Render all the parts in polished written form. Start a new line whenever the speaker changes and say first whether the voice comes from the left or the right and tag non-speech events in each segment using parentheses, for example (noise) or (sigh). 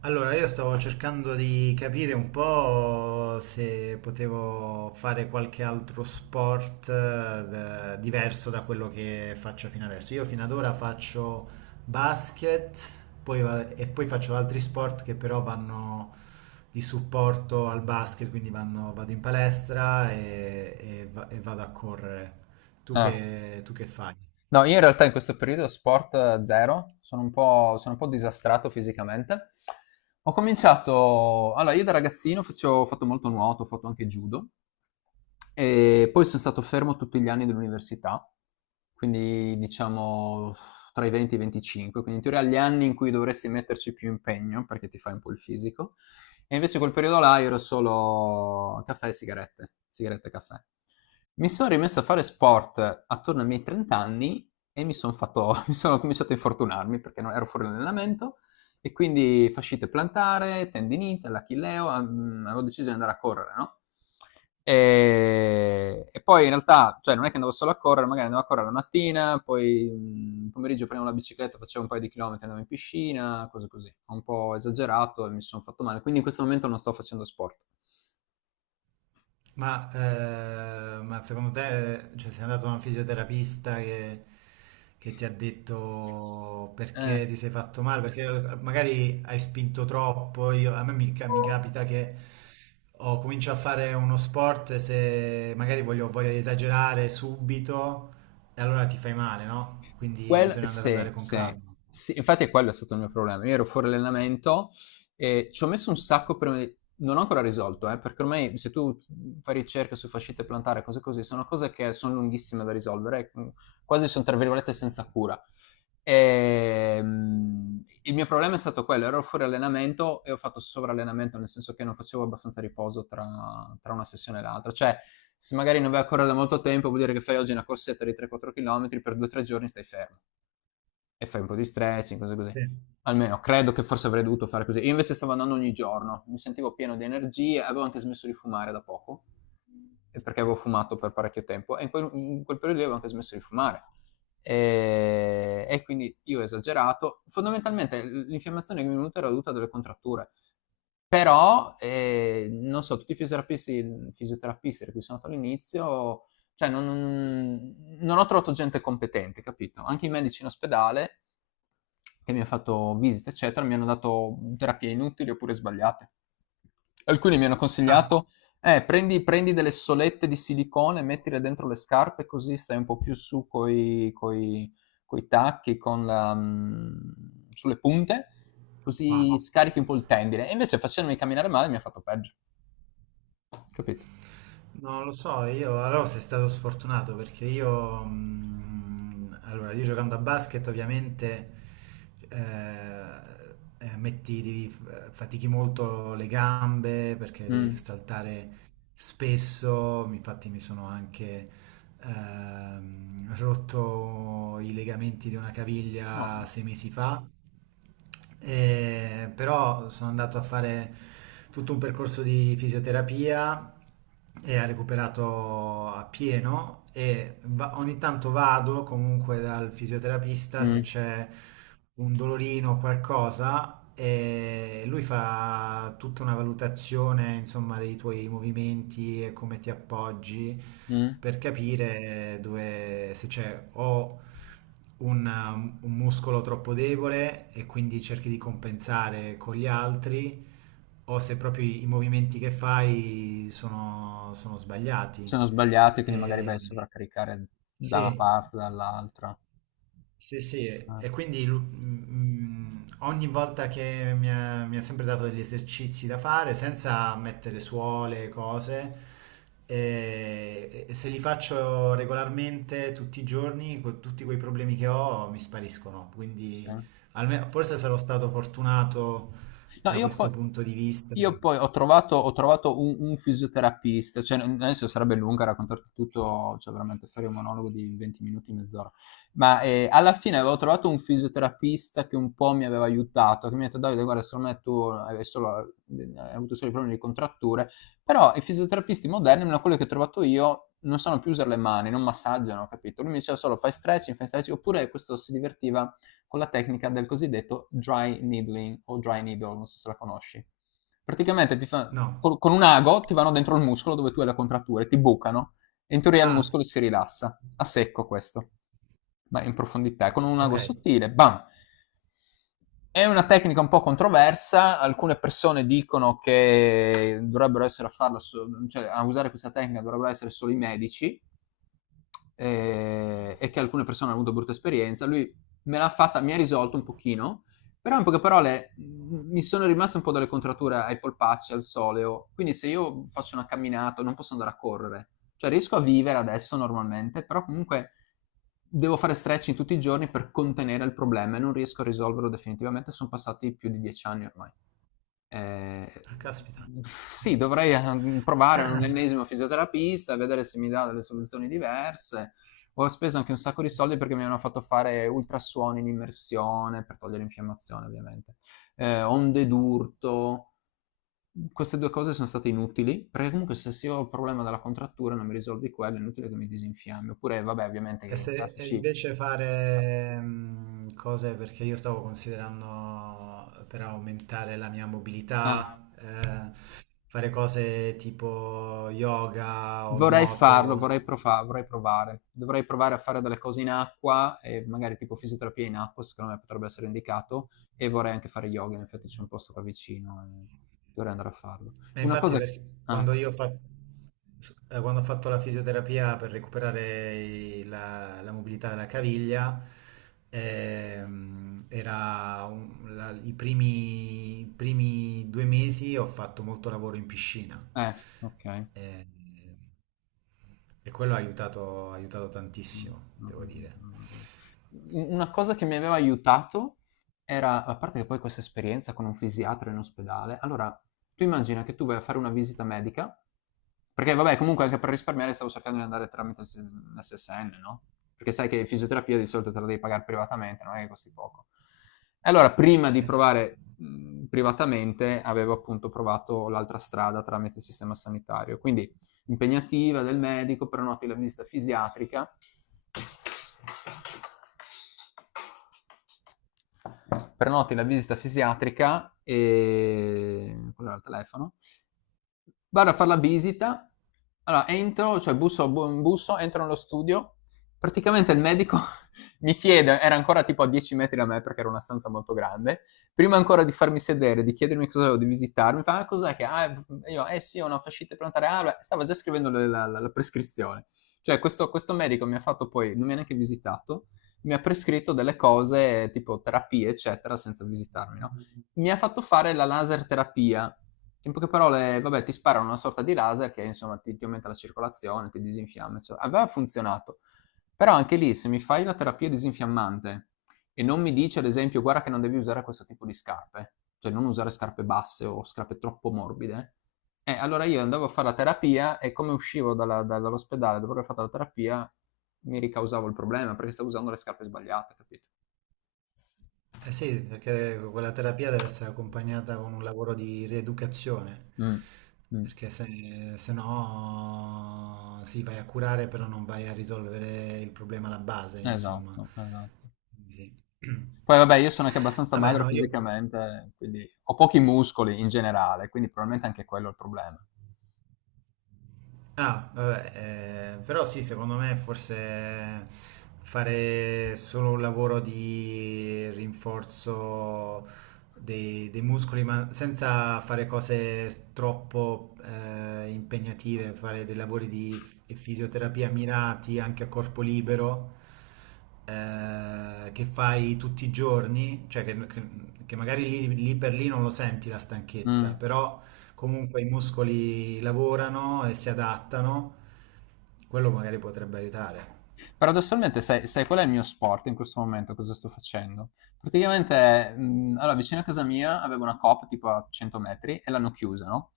right: Allora, io stavo cercando di capire un po' se potevo fare qualche altro sport diverso da quello che faccio fino adesso. Io fino ad ora faccio basket, poi e poi faccio altri sport che però vanno di supporto al basket, quindi vado in palestra e vado a correre.
left: Ah.
right: Tu che fai?
left: No, io in realtà in questo periodo sport zero, sono un po' disastrato fisicamente. Ho cominciato, allora io da ragazzino ho fatto molto nuoto, ho fatto anche judo, e poi sono stato fermo tutti gli anni dell'università, quindi diciamo tra i 20 e i 25, quindi in teoria gli anni in cui dovresti metterci più impegno perché ti fai un po' il fisico. E invece quel periodo là ero solo caffè e sigarette, sigarette e caffè. Mi sono rimesso a fare sport attorno ai miei 30 anni e (laughs) mi sono cominciato a infortunarmi perché non ero fuori allenamento e quindi fascite plantare, tendinite, l'achilleo, avevo deciso di andare a correre, no? E poi in realtà, cioè non è che andavo solo a correre, magari andavo a correre la mattina, poi pomeriggio prendevo la bicicletta, facevo un paio di chilometri, andavo in piscina, cose così. Ho un po' esagerato e mi sono fatto male, quindi in questo momento non sto facendo sport.
right: Ma, ma secondo te, cioè, sei andato da un fisioterapista che ti ha detto
left: Eh.
right: perché ti sei fatto male? Perché magari hai spinto troppo. Io- a me mi, ca- mi capita che ho comincio a fare uno sport e se magari voglio esagerare subito, e allora ti fai male, no? Quindi bisogna
left: Sì,
right: andare con
left: sì,
right: calma.
left: sì, infatti è quello è stato il mio problema. Io ero fuori allenamento e ci ho messo un sacco prima di. Non ho ancora risolto, perché ormai se tu fai ricerche su fascite plantare, cose così, sono cose che sono lunghissime da risolvere, quasi sono tra virgolette senza cura. E, il mio problema è stato quello, ero fuori allenamento e ho fatto sovrallenamento, nel senso che non facevo abbastanza riposo tra una sessione e l'altra. Cioè, se magari non vai a correre da molto tempo, vuol dire che fai oggi una corsetta di 3-4 km, per 2-3 giorni stai fermo e fai un po' di stretching, cose così.
right: Sì.
left: Almeno credo che forse avrei dovuto fare così. Io invece stavo andando ogni giorno, mi sentivo pieno di energie, avevo anche smesso di fumare da poco, e perché avevo fumato per parecchio tempo, e in quel periodo lì avevo anche smesso di fumare. E quindi io ho esagerato. Fondamentalmente l'infiammazione che mi è venuta era dovuta a delle contratture. Però, non so, tutti i fisioterapisti di cui sono andato all'inizio, cioè non ho trovato gente competente, capito? Anche i medici in ospedale che mi hanno fatto visite, eccetera, mi hanno dato terapie inutili oppure sbagliate. Alcuni mi hanno
right: Ah,
left: consigliato, prendi delle solette di silicone, mettile dentro le scarpe, così stai un po' più su coi tacchi, sulle punte,
right: wow.
left: così scarichi un po' il tendine. E invece facendomi camminare male mi ha fatto peggio, capito?
right: No, lo so, io allora sei stato sfortunato perché io, allora, io giocando a basket ovviamente eh, metti, devi fatichi molto le gambe perché devi
left: Mm.
right: saltare spesso, infatti mi sono anche rotto i legamenti di una caviglia
left: No.
right: 6 mesi fa, però sono andato a fare tutto un percorso di fisioterapia e ha recuperato appieno e ogni tanto vado comunque dal fisioterapista se
left: Mm,
right: c'è un dolorino o qualcosa e lui fa tutta una valutazione, insomma, dei tuoi movimenti e come ti appoggi
left: mm.
right: per capire dove, se c'è o un muscolo troppo debole e quindi cerchi di compensare con gli altri, o se proprio i movimenti che fai sono sbagliati.
left: Sono sbagliati, quindi magari vai a
right: E-
left: sovraccaricare da una
right: sì.
left: parte, dall'altra.
right: Sì, sì,
left: Eh,
right: e quindi ogni volta che mi ha sempre dato degli esercizi da fare senza mettere suole, cose, e se li faccio regolarmente tutti i giorni, con tutti quei problemi che ho mi spariscono.
left: sì.
right: Quindi forse sarò stato fortunato
left: No,
right: da
left: io poi,
right: questo punto di vista.
left: io poi ho trovato un fisioterapista, cioè adesso sarebbe lunga raccontarti tutto, cioè veramente fare un monologo di 20 minuti, mezz'ora, ma alla fine avevo trovato un fisioterapista che un po' mi aveva aiutato, che mi ha detto Davide, guarda, secondo me tu hai, solo, hai avuto solo i problemi di contratture, però i fisioterapisti moderni, almeno quelli che ho trovato io, non sanno più usare le mani, non massaggiano, capito? Lui mi diceva solo fai stretching, oppure questo si divertiva con la tecnica del cosiddetto dry needling o dry needle, non so se la conosci. Praticamente ti fa,
right: No.
left: con un ago ti vanno dentro il muscolo dove tu hai la contrattura e ti bucano e in teoria il
right: Ah,
left: muscolo si rilassa, a secco questo, ma in profondità, con un ago
right: ok.
left: sottile, bam! È una tecnica un po' controversa, alcune persone dicono che dovrebbero essere a farla, cioè a usare questa tecnica dovrebbero essere solo i medici, e che alcune persone hanno avuto brutta esperienza. Lui me l'ha fatta, mi ha risolto un pochino, però in poche parole mi sono rimaste un po' delle contrature ai polpacci, al soleo, quindi se io faccio una camminata non posso andare a correre, cioè riesco a vivere adesso normalmente, però comunque devo fare stretching tutti i giorni per contenere il problema e non riesco a risolverlo definitivamente, sono passati più di 10 anni ormai. Ehm,
right: Ah, caspita.
left: mhmm, sì, dovrei, provare un
right: (clears throat)
left: ennesimo fisioterapista, vedere se mi dà delle soluzioni diverse. Ho speso anche un sacco di soldi perché mi hanno fatto fare ultrasuoni in immersione per togliere infiammazione ovviamente, onde d'urto. Queste 2 cose sono state inutili, perché comunque se ho il problema della contrattura non mi risolvi quello, è inutile che mi disinfiammi. Oppure vabbè
right: E
left: ovviamente
right: se e
left: classici
right: invece fare cose perché io stavo considerando per aumentare la mia
left: eh.
right: mobilità, fare cose tipo yoga o
left: Vorrei farlo,
right: nuoto.
left: vorrei provare. Dovrei provare a fare delle cose in acqua e magari tipo fisioterapia in acqua, secondo me potrebbe essere indicato e vorrei anche fare yoga, in effetti c'è un posto qua vicino e dovrei andare a farlo.
right: E
left: Una
right: infatti
left: cosa
right: perché quando quando ho fatto la fisioterapia per recuperare la mobilità della caviglia, era un- la- i primi, i primi 2 mesi ho fatto molto lavoro in piscina.
left: eh, okay.
right: Eh, e quello ha aiutato
left: Mh,
right: tantissimo,
left: mh,
right: devo
left: mh,
right: dire.
left: mh, mh. U una cosa che mi aveva aiutato era a parte che poi questa esperienza con un fisiatra in ospedale allora, tu immagina che tu vai a fare una visita medica perché vabbè comunque anche per risparmiare stavo cercando di andare tramite il s l'SSN, no, perché sai che fisioterapia di solito te la devi pagare privatamente, non è che costi poco. E allora prima di
right: Sì.
left: provare, privatamente avevo appunto provato l'altra strada tramite il sistema sanitario. Quindi impegnativa del medico, prenoti la visita fisiatrica. Prenoti la visita fisiatrica e quello era il telefono. Vado a fare la visita, allora entro, cioè busso, entro nello studio, praticamente il medico (laughs) mi chiede, era ancora tipo a 10 metri da me perché era una stanza molto grande, prima ancora di farmi sedere, di chiedermi cosa avevo, di visitarmi, mi fa, ah, cos'è che, ah, io, eh sì, ho una fascite plantare, ah, beh, stava già scrivendo la prescrizione. Cioè questo medico mi ha fatto poi, non mi ha neanche visitato, mi ha prescritto delle cose tipo terapie, eccetera, senza visitarmi, no? Mi ha fatto fare la laser terapia. In poche parole, vabbè, ti sparano una sorta di laser che insomma ti aumenta la circolazione, ti disinfiamma, eccetera. Aveva funzionato. Però anche lì, se mi fai la terapia disinfiammante e non mi dici, ad esempio, guarda che non devi usare questo tipo di scarpe, cioè non usare scarpe basse o scarpe troppo morbide, allora io andavo a fare la terapia e come uscivo dall'ospedale dopo aver fatto la terapia mi ricausavo il problema perché stavo usando le scarpe sbagliate, capito?
right: Eh sì, perché quella terapia deve essere accompagnata con un lavoro di rieducazione,
left: Mm, mm.
right: perché se no sì, vai a curare, però non vai a risolvere il problema alla base, insomma.
left: Esatto, esatto.
right: Quindi sì.
left: Poi vabbè, io
right: (clears throat)
left: sono anche abbastanza
right: Vabbè,
left: magro
right: no, io...
left: fisicamente, quindi ho pochi muscoli in generale, quindi probabilmente anche quello è il problema.
right: Ah, vabbè, però sì, secondo me forse fare solo un lavoro di rinforzo dei muscoli, ma senza fare cose troppo impegnative, fare dei lavori di fisioterapia mirati anche a corpo libero, che fai tutti i giorni, che magari lì lì per lì non lo senti la
left: Mh.
right: stanchezza, però... Comunque i muscoli lavorano e si adattano, quello magari potrebbe aiutare.
left: Paradossalmente, sai qual è il mio sport in questo momento? Cosa sto facendo? Praticamente, allora, vicino a casa mia avevo una Coop tipo a 100 metri e l'hanno chiusa, no?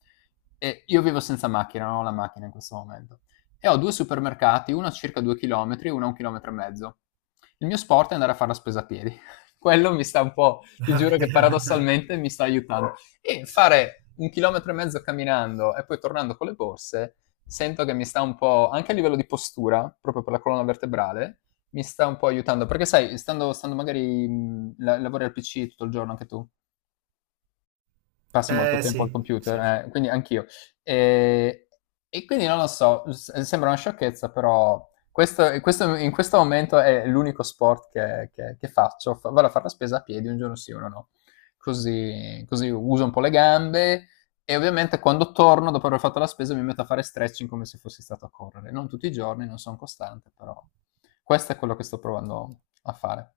left: E io vivo senza macchina, non ho la macchina in questo momento. E ho due supermercati, uno a circa 2 chilometri e uno a un chilometro e mezzo. Il mio sport è andare a fare la spesa a piedi. (laughs) Quello mi sta un po', ti giuro che
right: (laughs) Ok.
left: paradossalmente mi sta aiutando. E fare un chilometro e mezzo camminando e poi tornando con le borse sento che mi sta un po', anche a livello di postura, proprio per la colonna vertebrale, mi sta un po' aiutando. Perché sai, stando magari, lavori al PC tutto il giorno anche tu, passi molto
right: Eh
left: tempo al
right: sì,
left: computer,
right: sì.
left: quindi anch'io. E, e quindi non lo so, sembra una sciocchezza, però in questo momento è l'unico sport che faccio. Vado a fare la spesa a piedi un giorno sì, uno no. Così uso un po' le gambe e ovviamente quando torno dopo aver fatto la spesa mi metto a fare stretching come se fossi stato a correre. Non tutti i giorni, non sono costante, però questo è quello che sto provando a fare.